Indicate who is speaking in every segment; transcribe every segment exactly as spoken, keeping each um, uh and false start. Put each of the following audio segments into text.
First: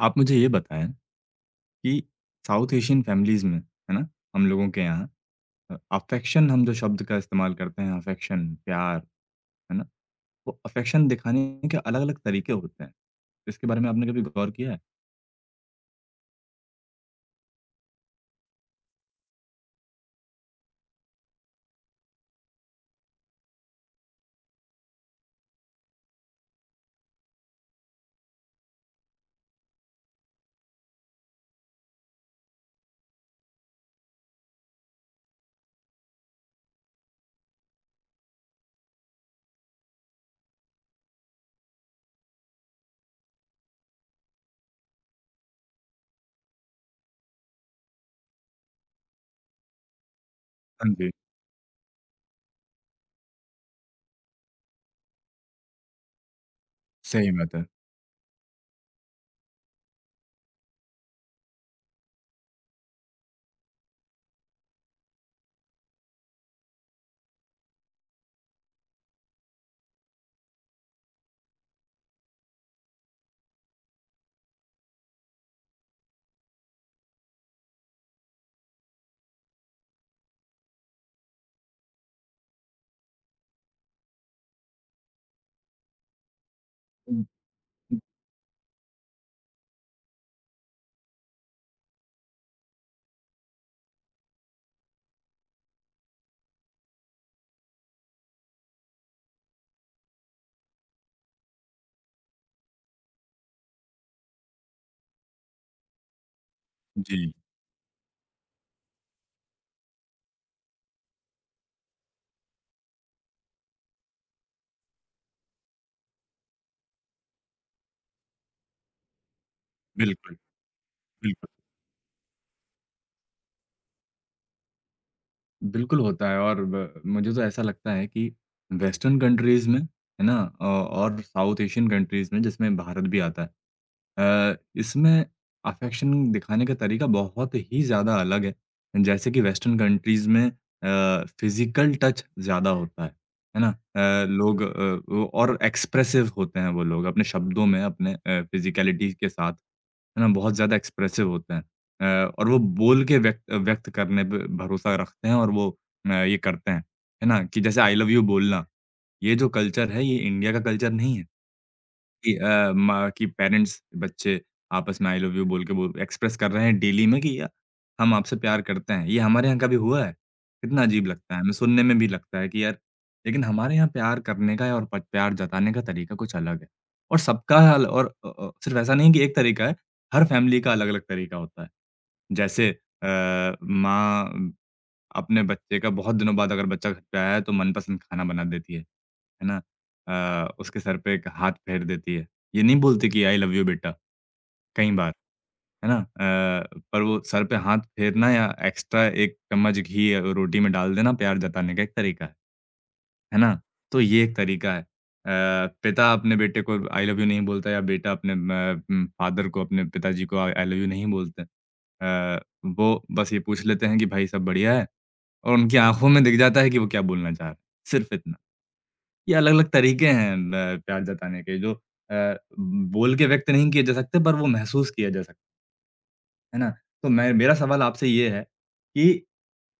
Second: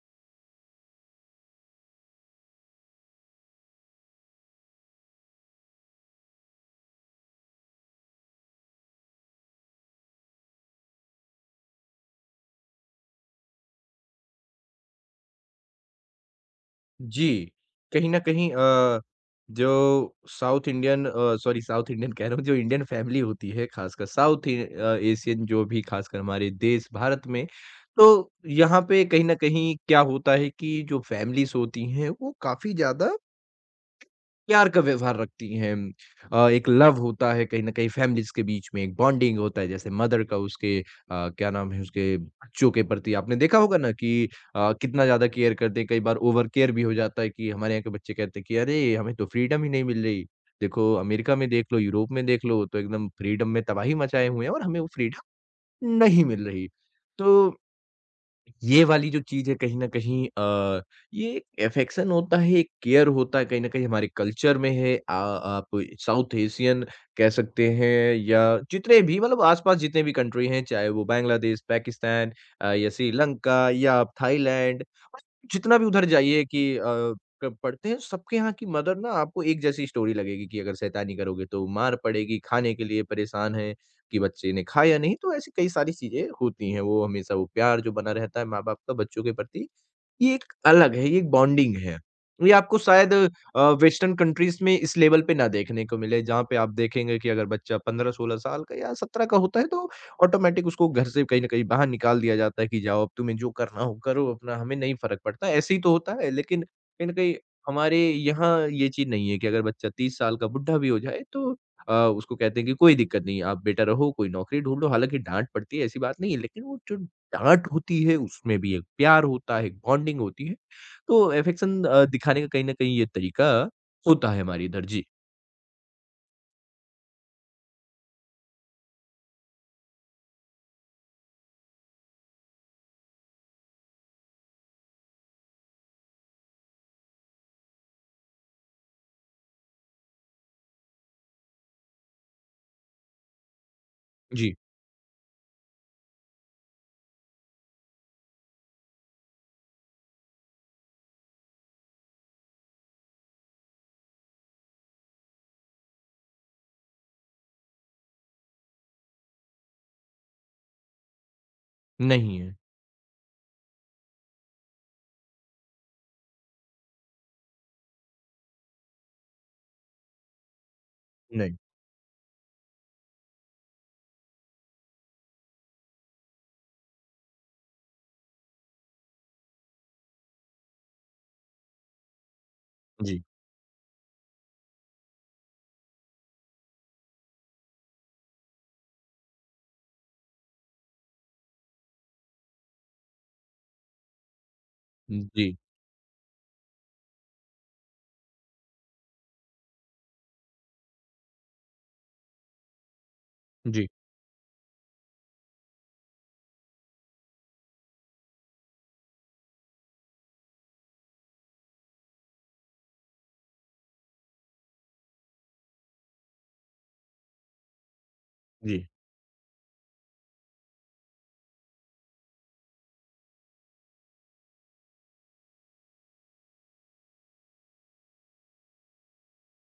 Speaker 1: आप मुझे ये बताएँ कि साउथ एशियन फैमिलीज़ में, है ना, हम लोगों के यहाँ अ, अफ़ेक्शन हम जो शब्द का इस्तेमाल करते हैं अफ़ेक्शन, प्यार, है ना? वो अफ़ेक्शन दिखाने के अलग-अलग तरीके होते हैं। इसके बारे में आपने कभी गौर किया है?
Speaker 2: जी, कहीं न कहीं अ, जो साउथ इंडियन अ, सॉरी साउथ इंडियन कह रहा हूँ, जो इंडियन फैमिली होती है खासकर साउथ इ अ, एशियन जो भी खासकर हमारे देश भारत में, तो यहाँ पे कहीं न कहीं क्या होता है कि जो फैमिलीज़ होती हैं, वो काफ़ी ज़्यादा प्यार का व्यवहार रखती हैं। अ, एक लव होता है कहीं न कहीं फैमिलीज़ के बीच में एक बॉन्डिंग होता है जैसे मदर का उसके अ, क्या नाम है उसके बच्चों के प्रति आपने देखा होगा ना कि अ, कितना ज़्यादा केयर करते हैं, कई बार ओवर केयर भी हो जाता है कि हमारे यहाँ के बच्चे कहते हैं कि अरे! हमें तो फ्रीडम ही नहीं मिल रही।
Speaker 1: हाँ
Speaker 2: देखो
Speaker 1: जी,
Speaker 2: अमेरिका में देख लो, यूरोप में देख लो तो एकदम फ्रीडम में तबाही मचाए हुए हैं और हमें वो फ्रीडम नहीं मिल रही।
Speaker 1: सही बात
Speaker 2: तो
Speaker 1: है।
Speaker 2: ये वाली जो चीज़ है कहीं न कहीं अ, ये एक अफेक्शन होता है, एक केयर होता है, कहीं न कहीं हमारे कल्चर में है। आ आप साउथ एशियन कह सकते हैं या जितने भी मतलब आस-पास जितने भी कंट्री हैं, चाहे वो बांग्लादेश, पाकिस्तान अ, या श्रीलंका या आप थाईलैंड, जितना भी उधर जाइए कि अ, क पढ़ते हैं, सबके यहाँ की मदर ना आपको एक जैसी स्टोरी लगेगी कि अगर शैतानी करोगे तो मार पड़ेगी, खाने के लिए परेशान हैं। कि बच्चे ने खाया नहीं, तो ऐसी कई सारी चीज़ें होती हैं। वो
Speaker 1: हुँ,
Speaker 2: हमेशा वो प्यार जो बना रहता है माँ-बाप का बच्चों के प्रति, ये एक अलग है, ये एक बॉन्डिंग है। ये आपको शायद अ, वेस्टर्न कंट्रीज़ में इस लेवल पे ना देखने को मिले, जहाँ पे आप देखेंगे कि अगर बच्चा पंद्रह सोलह साल का या सत्रह का होता है, तो ऑटोमैटिक उसको घर से कहीं न कहीं बाहर निकाल दिया जाता है कि जाओ अब तुम्हें जो करना हो करो अपना, हमें नहीं फ़र्क पड़ता। ऐसे ही तो होता है, लेकिन कहीं न
Speaker 1: जी,
Speaker 2: कहीं हमारे यहाँ ये चीज़ नहीं है कि अगर बच्चा तीस साल का बुड्ढा भी हो जाए, तो अ, उसको कहते हैं कि कोई दिक्कत नहीं, आप बेटा रहो, कोई नौकरी ढूँढ लो। हालाँकि डाँट पड़ती है, ऐसी बात नहीं है, लेकिन वो जो डाँट होती है, उसमें भी एक प्यार होता है, एक बॉन्डिंग
Speaker 1: बिल्कुल,
Speaker 2: होती है। तो
Speaker 1: बिल्कुल।
Speaker 2: अफेक्शन अ, दिखाने का कहीं न कहीं ये तरीका होता है हमारे इधर। जी,
Speaker 1: बिल्कुल होता है और ब मुझे तो ऐसा लगता है कि वेस्टर्न कंट्रीज़ में, है ना? अ, और साउथ एशियन कंट्रीज़ में जिसमें भारत भी आता है, अ, इसमें अफ़ेक्शन दिखाने का तरीका बहुत ही ज़्यादा अलग है। जैसे कि वेस्टर्न कंट्रीज़ में अ, फ़िज़िकल टच ज़्यादा होता है, है ना? अ,
Speaker 2: जी।
Speaker 1: लोग अ, वो और एक्सप्रेसिव होते हैं, वो लोग अपने शब्दों में, अपने अ, फ़िज़िकैलिटी के साथ, है ना? बहुत ज़्यादा एक्सप्रेसिव होते हैं। अ, और वो बोल के व्यक्त व्यक्त करने पे भरोसा रखते हैं और वो अ, ये करते हैं, है ना? कि जैसे आई लव यू बोलना, ये जो कल्चर है, ये इंडिया का कल्चर नहीं है। कि
Speaker 2: नहीं है,
Speaker 1: अ, माँ की पेरेंट्स, बच्चे आपस में आई लव यू बोल के वो एक्सप्रेस कर रहे हैं डेली में कि या- हम आपसे प्यार करते हैं। ये हमारे यहाँ कभी हुआ है? कितना अजीब लगता है, हमें
Speaker 2: नहीं।
Speaker 1: सुनने में भी लगता है कि यार, लेकिन हमारे यहाँ प्यार करने का और प प्यार जताने का तरीका कुछ अलग है। और सबका हल और अ अ, सिर्फ ऐसा नहीं कि एक तरीका है, हर फैमिली का अलग-अलग तरीका होता है। जैसे
Speaker 2: जी,
Speaker 1: अ, माँ अपने बच्चे का बहुत दिनों बाद अगर बच्चा घर पे आया है तो मनपसंद खाना बना देती है, है ना? अ, उसके सर पे एक हाथ फेर देती है। ये नहीं बोलती कि आई लव यू बेटा, कई बार,
Speaker 2: जी,
Speaker 1: है ना? अ, पर वो सर पे हाथ फेरना या एक्स्ट्रा एक चम्मच घी अ, रोटी में डाल देना प्यार जताने का एक तरीका है। है ना?
Speaker 2: जी,
Speaker 1: तो ये एक तरीका है। अ, पिता अपने बेटे को आई लव यू नहीं बोलता, या बेटा अपने म उम, फ़ादर को, अपने पिताजी को आई आई लव यू नहीं बोलते। अ, वो बस ये पूछ लेते हैं कि भाई सब बढ़िया है? और उनकी आँखों में दिख जाता है कि वो क्या बोलना चाह रहे हैं, सिर्फ़ इतना।
Speaker 2: जी।
Speaker 1: ये अलग-अलग तरीके हैं म प्यार जताने के, जो अ, बोल के व्यक्त नहीं किए जा सकते पर वो महसूस किया जा सकता है, है ना? तो मैं मेरा सवाल आपसे ये है कि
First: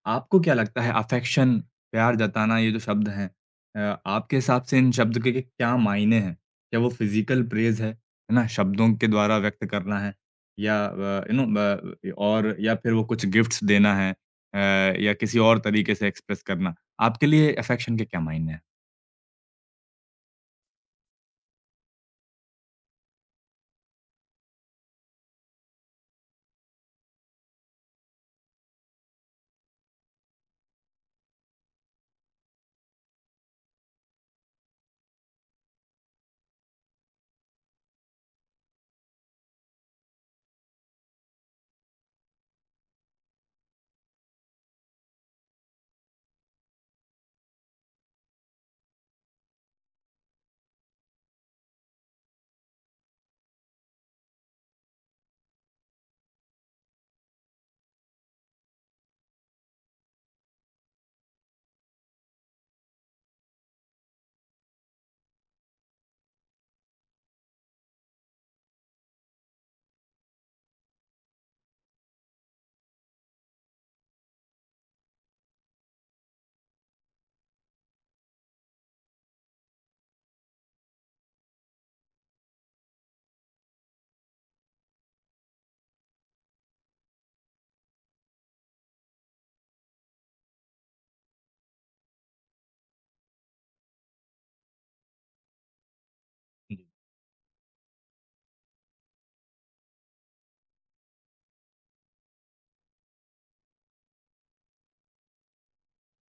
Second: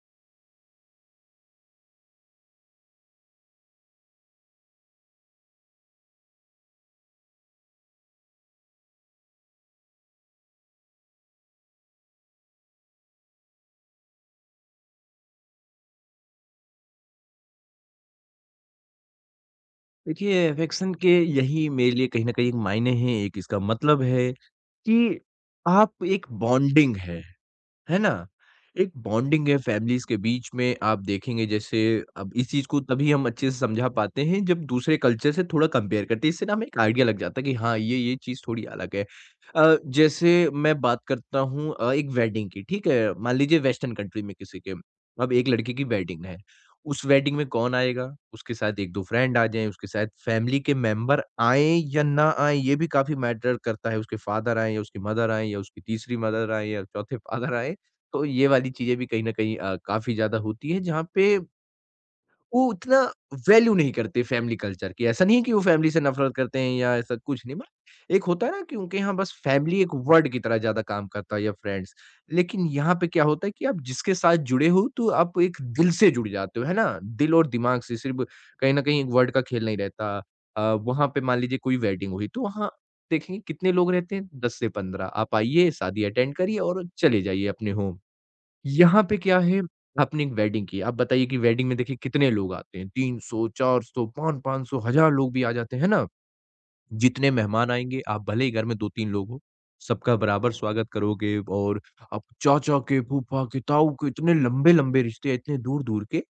Speaker 1: आपको क्या लगता है अफेक्शन, प्यार जताना ये जो शब्द हैं, अ, आपके हिसाब से इन शब्द के के क्या मायने हैं? क्या वो फिज़िकल प्रेज़ है, है ना? शब्दों के द्वारा व्यक्त करना है या अ, यू नो ब अ, और या फिर वो कुछ गिफ्ट्स देना है, अ, या किसी और तरीके से एक्सप्रेस करना। आपके लिए अफेक्शन के क्या मायने हैं?
Speaker 2: देखिए अफेक्शन के यही मेरे लिए कहीं न कहीं एक मायने हैं, एक इसका मतलब है कि आप एक बॉन्डिंग है। है ना? एक बॉन्डिंग है फैमिलीज़ के बीच में आप देखेंगे जैसे अब इस चीज़ को तभी हम अच्छे से समझा पाते हैं जब दूसरे कल्चर से थोड़ा कंपेयर करते हैं, इससे ना हमें एक आइडिया लग जाता है कि हाँ, ये, ये चीज़ थोड़ी अलग है। अ, जैसे मैं बात करता हूँ अ, एक वेडिंग की, ठीक है? मान लीजिए वेस्टर्न कंट्री में किसी के, अब एक लड़की की वेडिंग है। उस वेडिंग में कौन आएगा? उसके साथ एक दो फ्रेंड आ जाएँ, उसके साथ फैमिली के मेंबर आएँ या ना आएँ, ये भी काफ़ी मैटर करता है। उसके फादर आएँ या उसकी मदर आएँ या उसकी तीसरी मदर आएँ या चौथे फादर आएँ, तो ये वाली चीज़ें भी कहीं न कहीं अ, काफ़ी ज़्यादा होती है जहाँ पे वो उतना वैल्यू नहीं करते फैमिली कल्चर की। ऐसा नहीं है कि वो फैमिली से नफ़रत करते हैं या ऐसा कुछ नहीं, बट एक होता है ना कि उनके यहाँ बस फैमिली एक वर्ड की तरह ज़्यादा काम करता है या फ्रेंड्स। लेकिन यहाँ पे क्या होता है कि आप जिसके साथ जुड़े हो तो आप एक दिल से जुड़ जाते हो, है ना? दिल और दिमाग से सिर्फ़ कहीं न कहीं एक वर्ड का खेल नहीं रहता। अ, वहाँ पे मान लीजिए कोई वेडिंग हुई तो वहाँ देखेंगे कितने लोग रहते हैं दस से पंद्रह आप आइए, शादी अटेंड करिए और चले जाइए अपने होम। यहाँ पे क्या है, आपने एक वेडिंग की, आप बताइए कि वेडिंग में देखिए कितने लोग आते हैं, तीन सौ, चार सौ, पाँच सौ, पाँच सौ, हज़ार लोग भी आ जाते हैं, है ना?
Speaker 1: जी,
Speaker 2: जितने मेहमान आएँगे, आप भले ही घर में दो तीन लोग हो, सबका बराबर स्वागत करोगे और आप चाचा के, फूफा के, ताऊ के इतने लंबे-लंबे रिश्ते हैं, इतने दूर-दूर के,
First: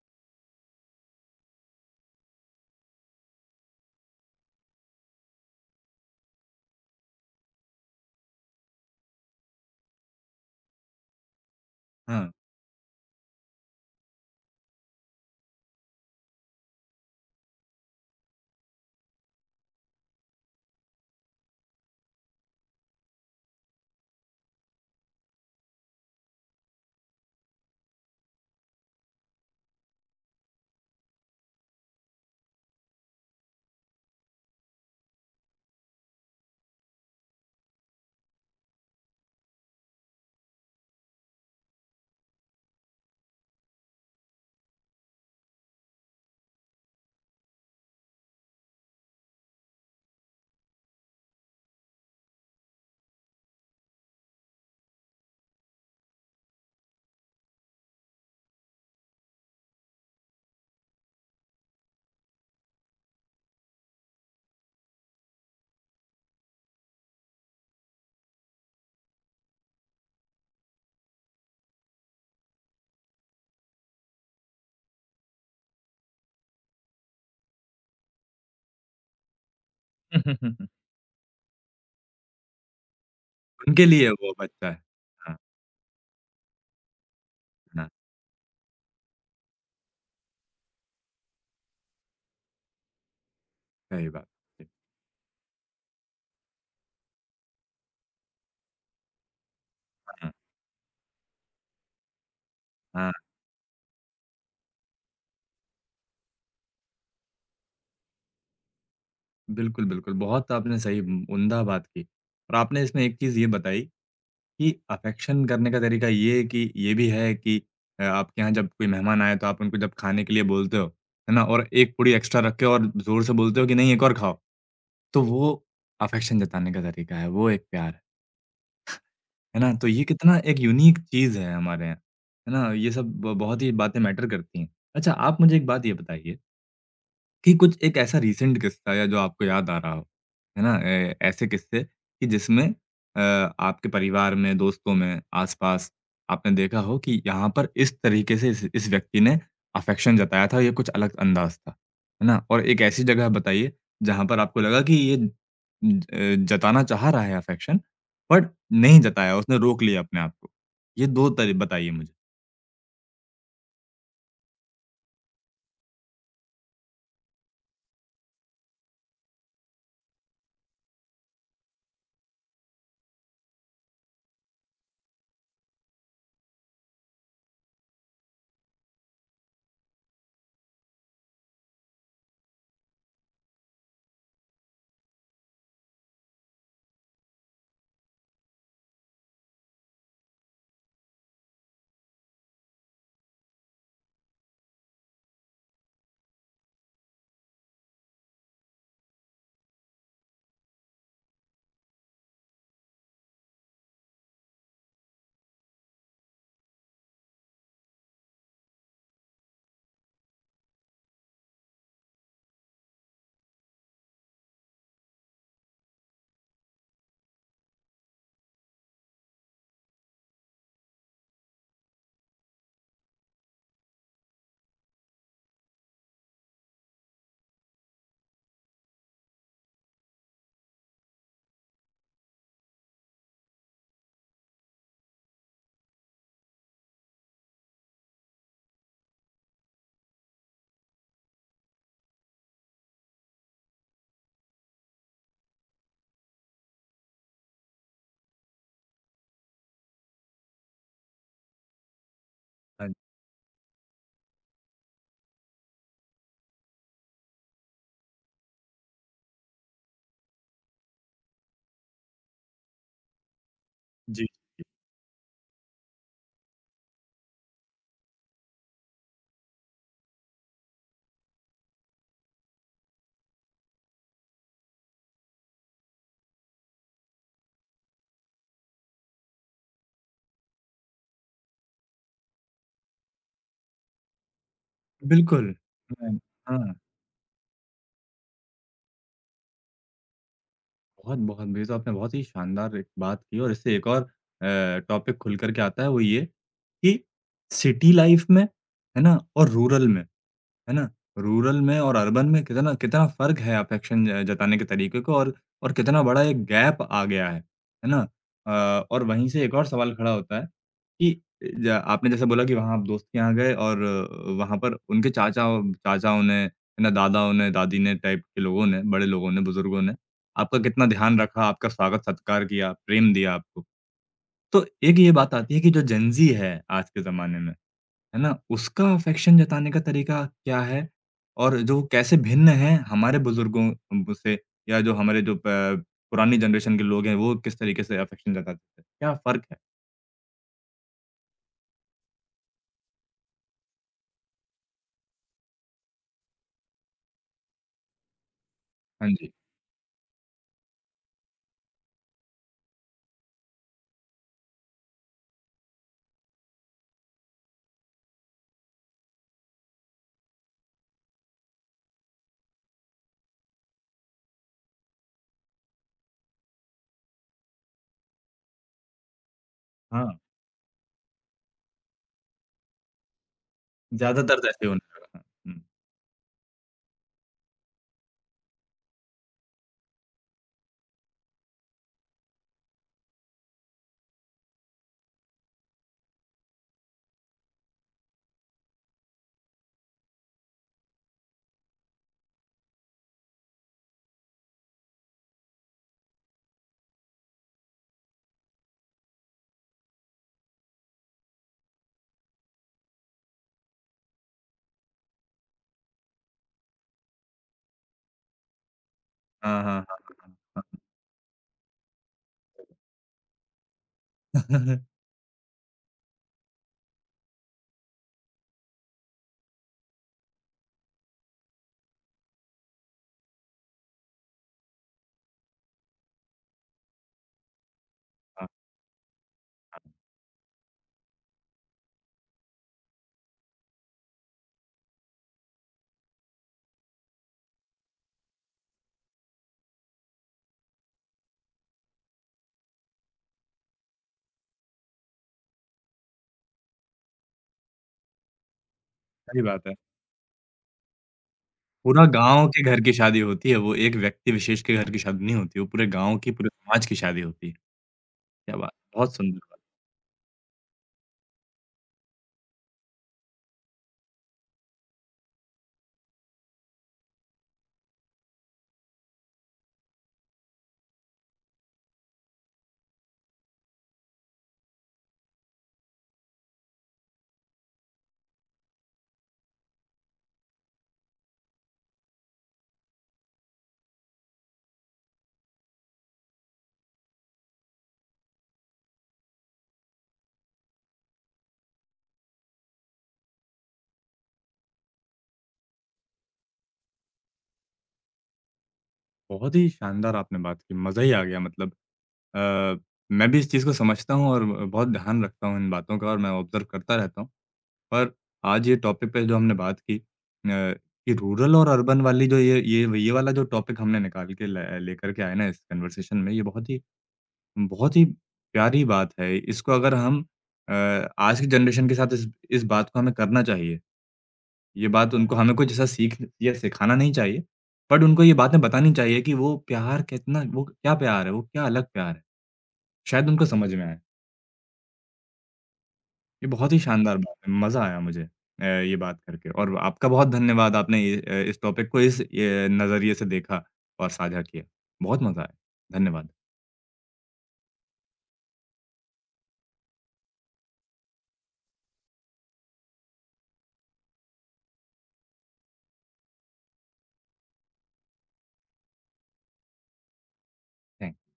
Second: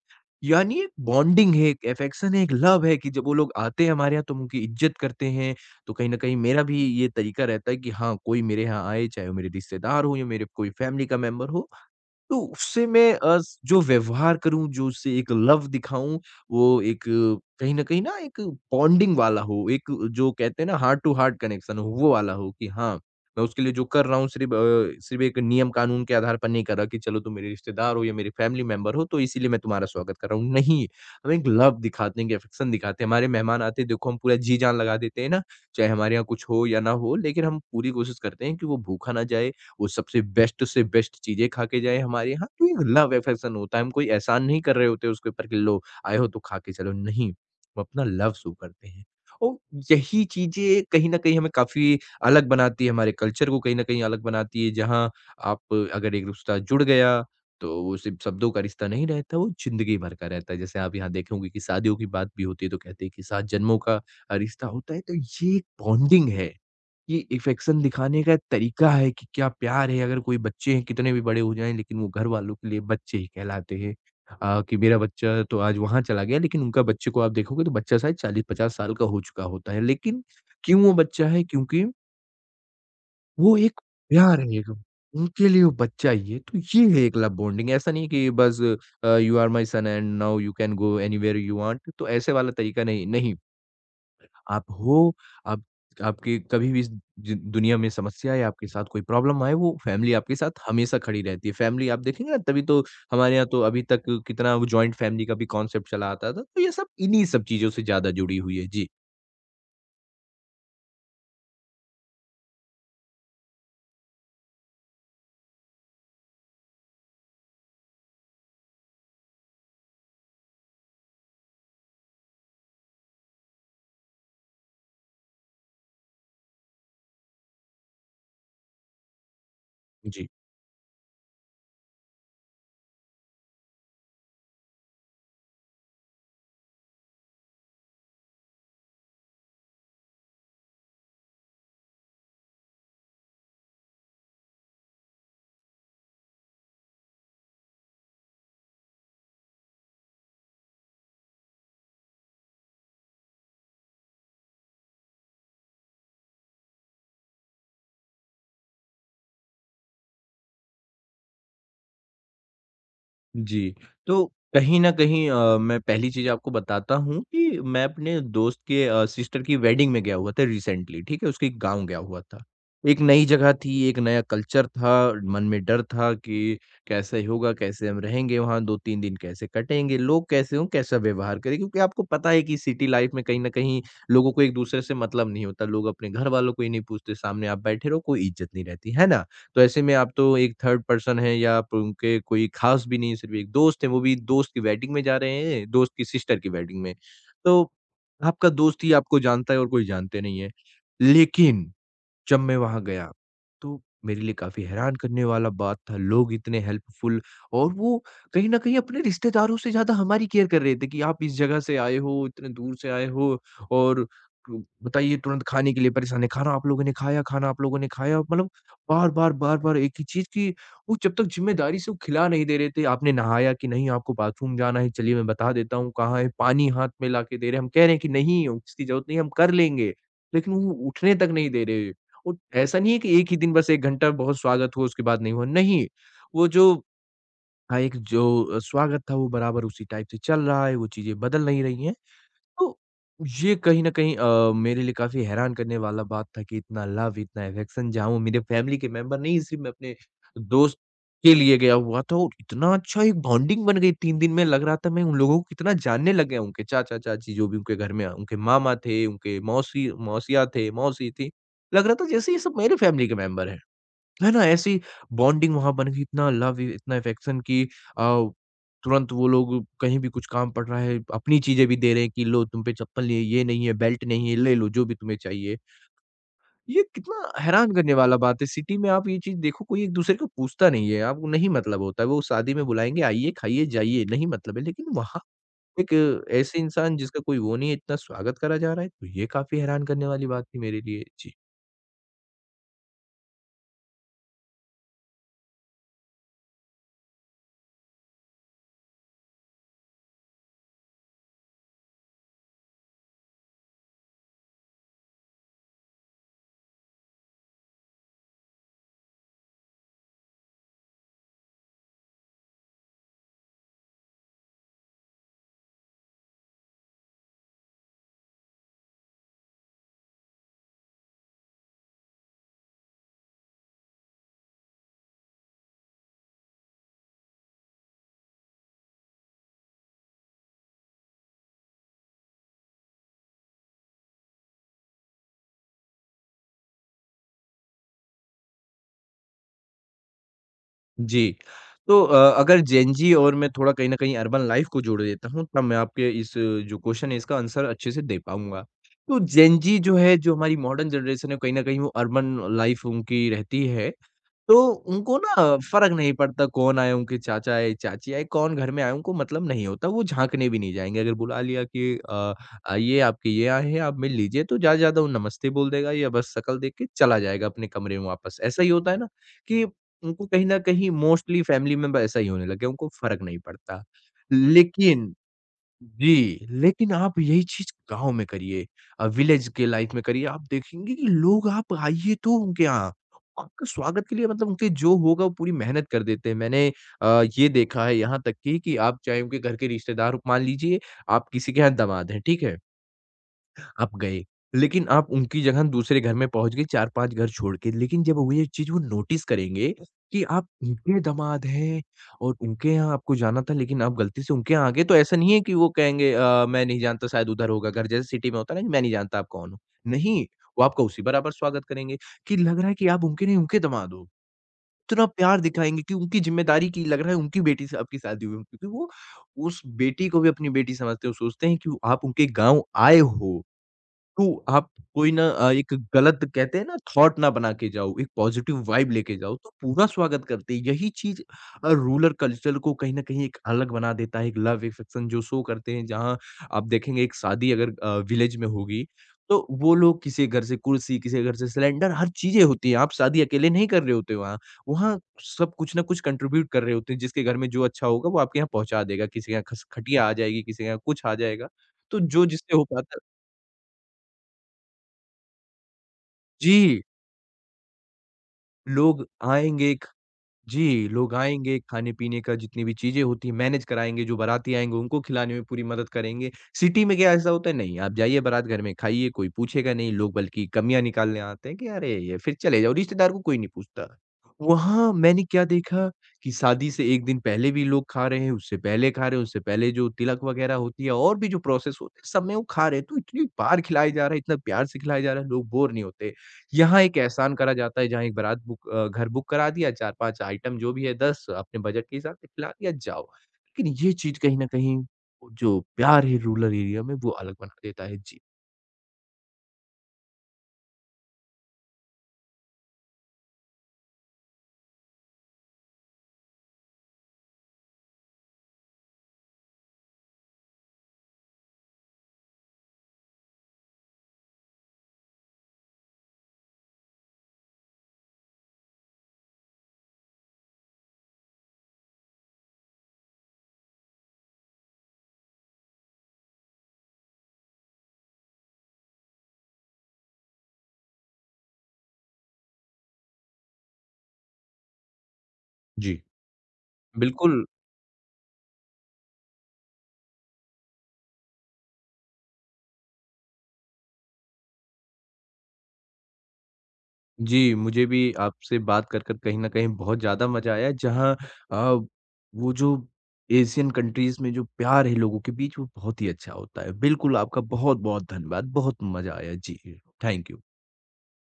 Speaker 2: यानी एक बॉन्डिंग है, एक अफेक्शन है, एक लव है कि जब वो लोग आते हैं हमारे यहाँ तो हम उनकी इज़्ज़त करते हैं। तो कहीं न कहीं मेरा भी ये तरीका रहता है कि हाँ, कोई मेरे यहाँ आए, चाहे वो मेरे रिश्तेदार हो या मेरे कोई फैमिली का मेंबर हो,
Speaker 1: हाँ।
Speaker 2: तो उससे मैं अ, स जो व्यवहार करूँ, जो उससे एक लव दिखाऊँ, वो एक अ, कहीं न कहीं ना एक बॉन्डिंग वाला हो, एक जो कहते हैं ना हार्ट टू हार्ट कनेक्शन हो, वो वाला हो कि हाँ, मैं उसके लिए जो कर रहा हूँ सिर्फ़ अ, सिर्फ़ एक नियम कानून के आधार पर नहीं कर रहा कि चलो तुम मेरे रिश्तेदार हो या मेरे फैमिली मेंबर हो, तो इसीलिए मैं तुम्हारा स्वागत कर रहा हूँ। नहीं, हम एक लव दिखाते हैं, एक अफेक्शन दिखाते हैं। हमारे मेहमान आते हैं, देखो हम पूरा जी-जान लगा देते हैं ना, चाहे हमारे यहाँ कुछ हो या ना हो, लेकिन हम पूरी कोशिश करते हैं कि वो भूखा ना जाए वो सबसे बेस्ट से बेस्ट चीज़ें खा के जाए हमारे यहाँ। तो ये लव अफेक्शन होता है, हम कोई एहसान नहीं कर रहे होते उसके ऊपर कि लो आए हो तो खा के चलो, नहीं। हम अपना लव शो करते हैं और यही चीज़ें कहीं न कहीं हमें काफ़ी अलग बनाती है, हमारे कल्चर को कहीं न कहीं अलग बनाती है, जहाँ आप अगर एक रिश्ता जुड़ गया, तो वो सिर्फ़ शब्दों का रिश्ता नहीं रहता, वो ज़िंदगी भर का रहता है। जैसे आप यहाँ देखे होंगे कि शादियों की बात भी होती है, तो कहते हैं कि सात जन्मों का अ, रिश्ता होता है, तो ये एक बॉन्डिंग है। ये अफेक्शन दिखाने का तरीका है कि क्या प्यार है, अगर कोई बच्चे हैं कितने भी बड़े हो जाएँ लेकिन वो घर वालों के लिए बच्चे ही कहलाते हैं। अ, कि मेरा बच्चा तो आज वहाँ चला गया लेकिन उनका बच्चे को आप देखोगे तो बच्चा शायद चालीस पचास साल का हो चुका होता है। लेकिन क्यों वो बच्चा है? क्योंकि वो एक
Speaker 1: उनके लिए वो
Speaker 2: प्यार है
Speaker 1: बच्चा
Speaker 2: एक
Speaker 1: है। हाँ,
Speaker 2: उनके लिए वो बच्चा ही है। तो ये है एक लव बॉन्डिंग
Speaker 1: हाँ,
Speaker 2: ऐसा नहीं कि बस अ, you are my son and now you can go anywhere you want तो ऐसे वाला तरीका नहीं, नहीं।
Speaker 1: सही बात।
Speaker 2: आप हो, आप आपके कभी भी इस जि दुनिया में समस्या या आपके साथ कोई प्रॉब्लम आए वो फैमिली
Speaker 1: हाँ,
Speaker 2: आपके साथ हमेशा खड़ी रहती है। फैमिली आप देखेंगे ना तभी तो
Speaker 1: हाँ,
Speaker 2: हमारे यहाँ तो अभी तक कितना वो जॉइंट फैमिली का भी कॉन्सेप्ट चला आता था। तो ये सब इन्हीं सब चीज़ों से ज़्यादा जुड़ी हुई है। जी।
Speaker 1: बिल्कुल, बिल्कुल। बहुत आपने सही उम्दा बात की और आपने इसमें एक चीज़ ये बताई कि अफेक्शन करने का तरीका ये है कि ये भी है कि अ, आपके यहाँ जब कोई मेहमान आए तो आप उनको जब खाने के लिए बोलते हो, है ना? और एक पूड़ी एक्स्ट्रा रख के और ज़ोर से बोलते हो कि नहीं एक और खाओ, तो वो अफेक्शन जताने का तरीका है, वो एक प्यार है, है ना? तो ये
Speaker 2: जी।
Speaker 1: कितना एक यूनिक चीज़ है हमारे यहाँ, है ना? ये सब ब बहुत ही बातें मैटर करती हैं। अच्छा, आप मुझे एक बात ये बताइए कि कुछ एक ऐसा रीसेंट किस्सा या जो आपको याद आ रहा हो, है ना? ए ऐसे किस्से कि जिसमें अ, आपके परिवार में, दोस्तों में, आस-पास आपने देखा हो कि यहाँ पर इस तरीके से इस इस व्यक्ति ने अफ़ेक्शन जताया था, ये कुछ अलग अंदाज़ था। है ना? और एक ऐसी जगह बताइए जहाँ पर आपको लगा कि ये ज अ, जताना चाह रहा है अफ़ेक्शन, बट नहीं जताया, उसने रोक लिया अपने आप को। ये दो तरी बताइए मुझे।
Speaker 2: जी, तो कहीं न कहीं अ, मैं पहली चीज़ आपको बताता हूँ कि मैं अपने दोस्त के अ, सिस्टर की वेडिंग में गया हुआ था रिसेंटली, ठीक है? उसके गाँव गया हुआ था। एक नई जगह थी, एक नया कल्चर था, मन में डर था कि कैसे होगा, कैसे हम रहेंगे वहाँ, दो तीन दिन कैसे कटेंगे, लोग कैसे हों, कैसा व्यवहार करें? क्योंकि आपको पता है कि सिटी लाइफ़ में कहीं न कहीं लोगों को एक-दूसरे से मतलब नहीं होता, लोग अपने घरवालों को ही नहीं पूछते, सामने आप बैठे रहो, कोई इज़्ज़त नहीं रहती, है ना? तो ऐसे में आप तो एक थर्ड पर्सन हैं या आप उनके कोई ख़ास भी नहीं, सिर्फ़ एक दोस्त है, वो भी दोस्त की वेडिंग में जा रहे हैं, दोस्त की सिस्टर की वेडिंग में। तो आपका दोस्त ही आपको जानता है और कोई जानते नहीं है। लेकिन जब मैं वहाँ गया, तो मेरे लिए काफ़ी हैरान करने वाला बात था, लोग इतने हेल्पफुल और वो कहीं न कहीं अपने रिश्तेदारों से ज़्यादा हमारी केयर कर रहे थे कि आप इस जगह से आए हो, इतने दूर से आए हो और क बताइए तुरंत खाने के लिए परेशान है, खाना आप लोगों ने खाया खाना आप लोगों ने खाया? मतलब बार-बार, बार-बार एक ही चीज़ कि वो जब तक ज़िम्मेदारी से वो खिला नहीं दे रहे थे, आपने नहाया कि नहीं? आपको बाथरूम जाना है, चलिए मैं बता देता हूँ कहाँ है। पानी हाथ में लाके दे रहे हैं, हम कह रहे हैं कि नहीं, इसकी ज़रूरत नहीं है, हम कर लेंगे, लेकिन वो उठने तक नहीं दे रहे। उट ऐसा नहीं है कि एक ही दिन बस एक घंटा बहुत स्वागत हुआ उसके बाद नहीं हुआ, नहीं। वो जो हाँ, एक जो स्वागत था वो बराबर उसी टाइप से चल रहा है, वो चीज़ें बदल नहीं रही हैं। तो ये कहीं न कहीं अ, मेरे लिए काफ़ी हैरान करने वाला बात था कि इतना लव, इतना अफेक्शन जहाँ वो मेरे फैमिली के मेंबर नहीं, सिर्फ मैं अपने दोस्त के लिए गया हुआ था और इतना
Speaker 1: हाँ जी।
Speaker 2: अच्छा एक बॉन्डिंग बन गई। तीन दिन में लग रहा था मैं उन लोगों को कितना जानने लग गया, उनके चाचा-चाची जो भी उनके घर में, उनके मामा थे, उनके मौसी मौसियाँ थे, मौसी थी। लग रहा था जैसे ये सब मेरे फैमिली के मेंबर हैं।
Speaker 1: जी।
Speaker 2: है ना? ऐसी बॉन्डिंग वहाँ बन गई, इतना लव, इतना अफेक्शन कि अ, तुरंत वो लोग कहीं भी कुछ काम पड़ रहा है, अपनी चीज़ें भी दे रहे हैं कि लो तुम पे चप्पल नहीं है, ये नहीं है, बेल्ट नहीं है, ले लो जो भी तुम्हें चाहिए। ये कितना हैरान करने वाला बात है, सिटी में आप ये चीज़ देखो कोई एक-दूसरे को पूछता नहीं है, आपको नहीं मतलब होता है। वो शादी में बुलाएँगे आइए, खाइए, जाइए, नहीं मतलब है। लेकिन वहाँ
Speaker 1: बिल्कुल।
Speaker 2: एक
Speaker 1: मैं
Speaker 2: ऐसे
Speaker 1: हाँ।
Speaker 2: इंसान जिसका कोई वो नहीं है, इतना स्वागत करा जा रहा है, तो ये काफ़ी हैरान करने वाली बात थी मेरे लिए। जी।
Speaker 1: बहुत-बहुत बेशक आपने बहुत ही शानदार एक बात की और इससे एक और अ, टॉपिक खुल कर के आता है, वो ये कि सिटी लाइफ़ में, है ना? और रूरल में, है ना? रूरल में और अर्बन में कितना कितना फ़र्क है अफेक्शन अ, जताने के तरीके को, और और कितना बड़ा एक गैप आ गया है, है ना? अ, और वहीं से एक और सवाल खड़ा होता है कि ज आपने जैसे बोला कि वहाँ आप दोस्त के यहाँ गए और अ, वहाँ पर उनके चाचा चाचाओं ने, है ना, दादाओं ने, दादी ने टाइप के लोगों ने, बड़े लोगों ने, बुज़ुर्गों ने आपका कितना ध्यान रखा, आपका स्वागत-सत्कार किया, प्रेम दिया आपको। तो एक ये बात आती है कि जो जेन ज़ी है आज के ज़माने में, है ना? उसका अफ़ेक्शन जताने का तरीका क्या है? और जो वो कैसे भिन्न है हमारे बुज़ुर्गों उम, से, या जो हमारे जो प पुरानी जनरेशन के लोग हैं, वो किस तरीके से अफ़ेक्शन जताते थे? क्या फ़र्क है?
Speaker 2: जी। तो अ, अगर जेन ज़ी और मैं थोड़ा कहीं न कहीं अर्बन लाइफ़ को जोड़ देता हूँ, तब मैं आपके इस जो क्वेश्चन है, इसका आंसर अच्छे से दे पाऊँगा।
Speaker 1: हाँ
Speaker 2: तो
Speaker 1: जी।
Speaker 2: जेन ज़ी जो है, जो हमारी मॉडर्न जनरेशन है, कहीं न कहीं वो अर्बन लाइफ़ उनकी रहती है। तो उनको ना फ़र्क नहीं पड़ता कौन आए, उनके चाचा आए, चाची आए, कौन घर में आए, उनको मतलब नहीं होता, वो झाँकने भी नहीं जाएँगे। अगर बुला लिया कि अ, आइए आपके ये आए हैं, आप मिल लीजिए, तो ज़्यादा से ज़्यादा वो नमस्ते बोल देगा या बस शक्ल देख के चला जाएगा अपने कमरे में वापस। ऐसा ही होता है ना कि
Speaker 1: हाँ,
Speaker 2: उनको कहीं न कहीं मोस्टली फैमिली में ब ऐसा ही होने लग गया, उनको फ़र्क नहीं पड़ता।
Speaker 1: ज़्यादातर तो ऐसे ही होने
Speaker 2: लेकिन
Speaker 1: लगा है। हुँ।
Speaker 2: जी, लेकिन आप यही चीज़ गाँव में करिए, अ, विलेज के लाइफ़ में करिए, आप देखेंगे कि लोग आप आइए तो उनके यहाँ, आपके स्वागत के लिए मतलब उनके जो होगा वो पूरी मेहनत कर देते हैं। मैंने अ, ये देखा है यहाँ तक कि, कि आप चाहे उनके घर के रिश्तेदार मान लीजिए, आप किसी के यहाँ दमाद हैं, ठीक है? आप गए, लेकिन आप उनकी जगह दूसरे घर में पहुँच गए चार पाँच घर छोड़ के, लेकिन जब वो ये चीज़ वो नोटिस करेंगे कि आप उनके दामाद हैं और उनके यहाँ आपको जाना था लेकिन आप गलती से उनके यहाँ आ गए, तो ऐसा नहीं है कि वो कहेंगे अ, मैं नहीं जानता शायद उधर होगा घर, जैसे सिटी में होता है ना कि मैं नहीं जानता आप कौन हो?
Speaker 1: हाँ, हाँ, हाँ।
Speaker 2: नहीं, वो आपका उसी बराबर स्वागत करेंगे कि लग रहा है कि आप उनके नहीं उनके दामाद हो। इतना प्यार दिखाएँगे कि उनकी ज़िम्मेदारी की लग रहा है उनकी बेटी से आपकी शादी हुई, क्योंकि वो उस बेटी को भी अपनी बेटी समझते हैं, वो सोचते हैं कि आप उनके गाँव आए हो। तो आप कोई ना अ, एक गलत कहते हैं ना थॉट ना बना के जाओ, एक
Speaker 1: हाँ,
Speaker 2: पॉजिटिव वाइब लेके जाओ तो पूरा स्वागत करते हैं। यही चीज़ अ, रूरल कल्चर को कहीं न कहीं एक अलग बना देता है, एक लव अफेक्शन जो शो करते हैं जहाँ आप देखेंगे एक शादी अगर अ, विलेज में होगी, तो वो लोग किसी के घर से कुर्सी, किसी के घर से सिलेंडर हर चीज़ें होती हैं। आप शादी अकेले नहीं कर रहे होते वहाँ, वहाँ सब कुछ ना कुछ कंट्रीब्यूट कर रहे होते हैं, जिसके घर में जो अच्छा होगा वो आपके यहाँ पहुँचा देगा, किसी के
Speaker 1: सही
Speaker 2: यहाँ खस
Speaker 1: बात है।
Speaker 2: खटिया आ जाएगी, किसी के यहाँ कुछ आ जाएगा। तो
Speaker 1: पूरा
Speaker 2: जो
Speaker 1: गाँव
Speaker 2: जिससे
Speaker 1: के
Speaker 2: हो
Speaker 1: घर की
Speaker 2: पाता
Speaker 1: शादी होती है, वो एक व्यक्ति विशेष के घर की शादी नहीं होती, वो पूरे गाँव की, पूरे
Speaker 2: जी।
Speaker 1: समाज की शादी होती है। क्या बात!
Speaker 2: लोग
Speaker 1: बहुत सुंदर बात!
Speaker 2: आएँगे ख जी, लोग आएँगे, खाने-पीने का जितनी भी चीज़ें होती हैं मैनेज कराएँगे, जो बाराती आएँगे उनको खिलाने में पूरी मदद करेंगे। सिटी में क्या ऐसा होता है? नहीं, आप जाइए बारात घर में खाइए, कोई पूछेगा नहीं, लोग बल्कि कमियाँ निकालने आते हैं कि अरे! ये फिर चले जाओ, रिश्तेदार को कोई नहीं पूछता। वहाँ मैंने क्या देखा कि शादी से एक दिन पहले भी लोग खा रहे हैं, उससे पहले खा रहे हैं, उससे पहले जो तिलक वगैरह होती है और भी जो प्रोसेस होते हैं सब में वो खा रहे हैं। तो इतनी बार खिलाया जा रहा है, इतना प्यार से खिलाया जा रहा है, लोग बोर नहीं होते। यहाँ एक एहसान करा जाता है जहाँ एक बारात बुक अ, घर बुक करा दिया चार पाँच आइटम जो भी है दस अपने बजट के हिसाब से खिला दिया जाओ। लेकिन ये चीज़ कहीं न कहीं वो जो प्यार है रूरल एरिया में वो अलग बना देता है। जी।
Speaker 1: बहुत ही शानदार आपने बात की, मज़ा ही आ गया मतलब। अ, मैं भी इस चीज़ को समझता हूँ और बहुत ध्यान रखता हूँ इन बातों का, और मैं ऑब्ज़र्व करता रहता हूँ। पर आज ये टॉपिक पे जो हमने बात की, अ, कि रूरल और अर्बन वाली जो ये ये ये वाला जो टॉपिक हमने निकाल के ल लेकर के आए ना इस कन्वर्सेशन में, ये बहुत ही बहुत ही प्यारी बात है। इसको अगर हम अ, आज की जनरेशन के साथ इस इस बात को हमें करना चाहिए। ये बात उनको हमें कुछ ऐसा सीख या सिखाना नहीं चाहिए, बट उनको ये बातें बतानी चाहिए कि वो प्यार कितना, वो क्या प्यार है, वो क्या अलग प्यार है। शायद उनको समझ में आए।
Speaker 2: जी।
Speaker 1: ये बहुत ही शानदार बात
Speaker 2: बिल्कुल,
Speaker 1: है, मज़ा आया मुझे अ, ये बात करके, और आपका बहुत धन्यवाद, आपने ये अ, इस टॉपिक को इस ये नज़रिए से देखा और साझा किया। बहुत मज़ा आया। धन्यवाद।
Speaker 2: जी मुझे भी आपसे बात कर कर कहीं न कहीं बहुत ज़्यादा मज़ा आया जहाँ अ, वो जो एशियन कंट्रीज़ में जो प्यार है लोगों के बीच वो बहुत ही अच्छा होता है। बिल्कुल आपका बहुत-बहुत धन्यवाद। बहुत मज़ा आया। जी, थैंक यू।
Speaker 1: थैंक